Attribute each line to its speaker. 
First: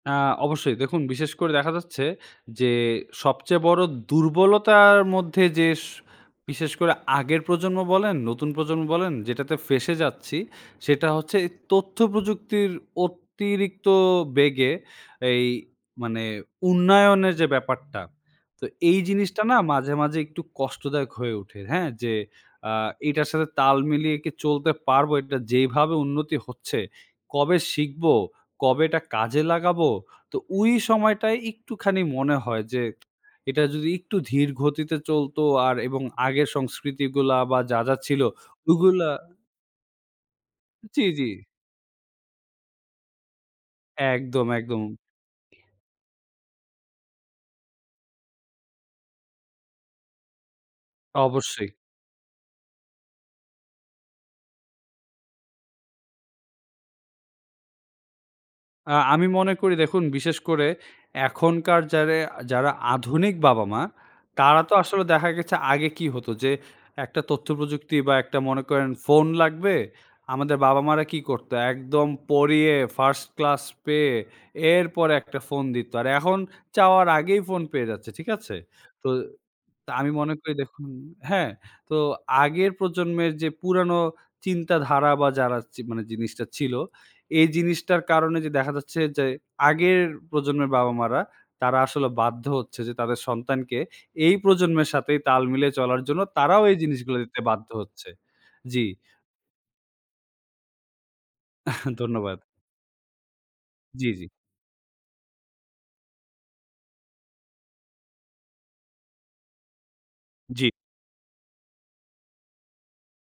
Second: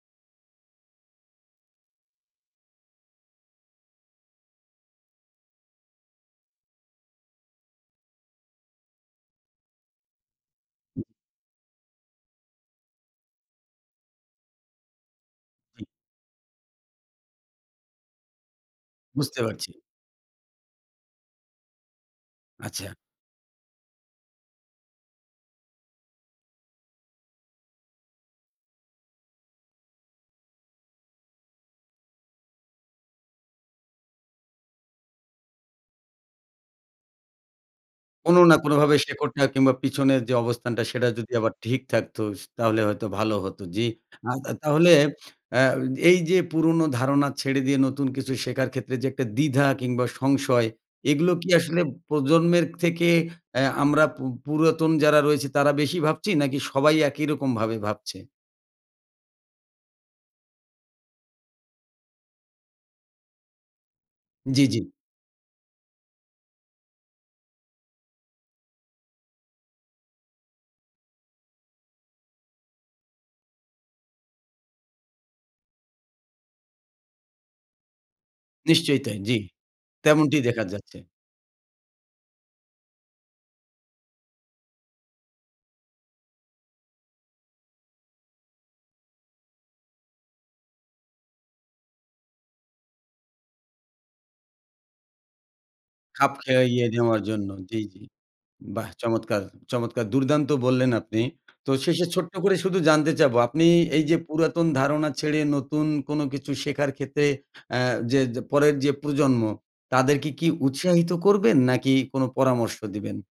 Speaker 1: অ্যা অবশ্যই দেখুন, বিশেষ করে দেখা যাচ্ছে যে, সবচেয়ে বড়ো দুর্বলতার মধ্যে যে স বিশেষ করে আগের প্রজন্ম বলেন, নতুন প্রজন্ম বলেন যেটাতে ফেঁসে যাচ্ছি, সেটা হচ্ছে এই তথ্য প্রযুক্তির অতিরিক্ত বেগে এই মানে উন্নয়নের যে ব্যাপারটা। তো এই
Speaker 2: বুঝতে
Speaker 1: জিনিসটা না
Speaker 2: পারছি।
Speaker 1: মাঝে, মাঝে একটু কষ্টদায়ক হয়ে ওঠে, হ্যাঁ? যে অ্যা
Speaker 2: আচ্ছা।
Speaker 1: এটার সাথে তাল মিলিয়ে কি চলতে পারবো, এটা যেভাবে উন্নতি হচ্ছে, কবে শিখবো, কবে এটা কাজে লাগাবো। তো ওই সময়টায় একটুখানি মনে হয় যে, এটা যদি একটু ধীর গতিতে চলতো আর এবং আগের সংস্কৃতিগুলো বা যা, যা ছিলো
Speaker 2: কোন না কোনভাবে
Speaker 1: ওইগুলো
Speaker 2: শেকড়টা কিংবা পিছনের যে অবস্থানটা,
Speaker 1: জি,
Speaker 2: সেটা
Speaker 1: জি।
Speaker 2: যদি আবার ঠিক থাকতো, তাহলে হয়তো ভালো হত, জ্বী।
Speaker 1: একদম, একদম।
Speaker 2: তাহলে অ্যা এই যে পুরনো ধারণা ছেড়ে দিয়ে নতুন কিছু শেখার ক্ষেত্রে যে একটা দ্বিধা কিংবা সংশয়, এগুলো কি
Speaker 1: অবশ্যই।
Speaker 2: আসলে প্রজন্মের থেকে এহ আমরা পুর পুরাতন যারা রয়েছি তারা বেশি ভাবছি নাকি সবাই একই রকম ভাবে ভাবছে?
Speaker 1: অ্যা আমি মনে করি দেখুন, বিশেষ করে এখনকার যারা, যারা আধুনিক বাবা-মা, তারা
Speaker 2: জ্বি,
Speaker 1: তো
Speaker 2: জ্বি।
Speaker 1: আসলে দেখা গেছে আগে কি হতো যে, একটা তথ্যপ্রযুক্তি বা একটা মনে করেন ফোন লাগবে আমাদের বাবা মারা কি করতো একদম পড়িয়ে ফার্স্ট ক্লাস পেয়ে এরপরে একটা ফোন দিতো, আর এখন চাওয়ার আগেই ফোন পেয়ে যাচ্ছে ঠিক আছে।
Speaker 2: নিশ্চয়ই
Speaker 1: তো
Speaker 2: তাই, জি।
Speaker 1: তো আমি মনে
Speaker 2: তেমনটিই
Speaker 1: করি
Speaker 2: দেখা
Speaker 1: দেখুন,
Speaker 2: যাচ্ছে।
Speaker 1: হ্যাঁ, তো আগের প্রজন্মের যে পুরানো চিন্তাধারা বা যারা মানে জিনিসটা ছিল, এই জিনিসটার কারণে যে দেখা যাচ্ছে যে, আগের প্রজন্মের বাবা-মা রা তারা আসলে বাধ্য হচ্ছে যে, তাদের সন্তানকে এই প্রজন্মের সাথে তাল মিলে চলার জন্য
Speaker 2: খাপ
Speaker 1: তারাও এই
Speaker 2: খেইয়ে
Speaker 1: জিনিসগুলো
Speaker 2: নেওয়ার
Speaker 1: দিতে
Speaker 2: জন্য,
Speaker 1: বাধ্য
Speaker 2: জি, জি।
Speaker 1: হচ্ছে। জি।
Speaker 2: বাহ! চমৎকার, চমৎকার দুর্দান্ত বললেন আপনি। তো শেষে ছোট্ট
Speaker 1: ধন্যবাদ।
Speaker 2: করে শুধু জানতে চাবো। আপনি এই
Speaker 1: জ্বি,
Speaker 2: যে
Speaker 1: জ্বি।
Speaker 2: পুরাতন ধারণা ছেড়ে নতুন কোন কিছু শেখার ক্ষেত্রে অ্যা যে পরের যে প্রজন্ম, তাদেরকে কি
Speaker 1: জ্বি।
Speaker 2: উৎসাহিত করবেন নাকি কোন পরামর্শ দিবেন?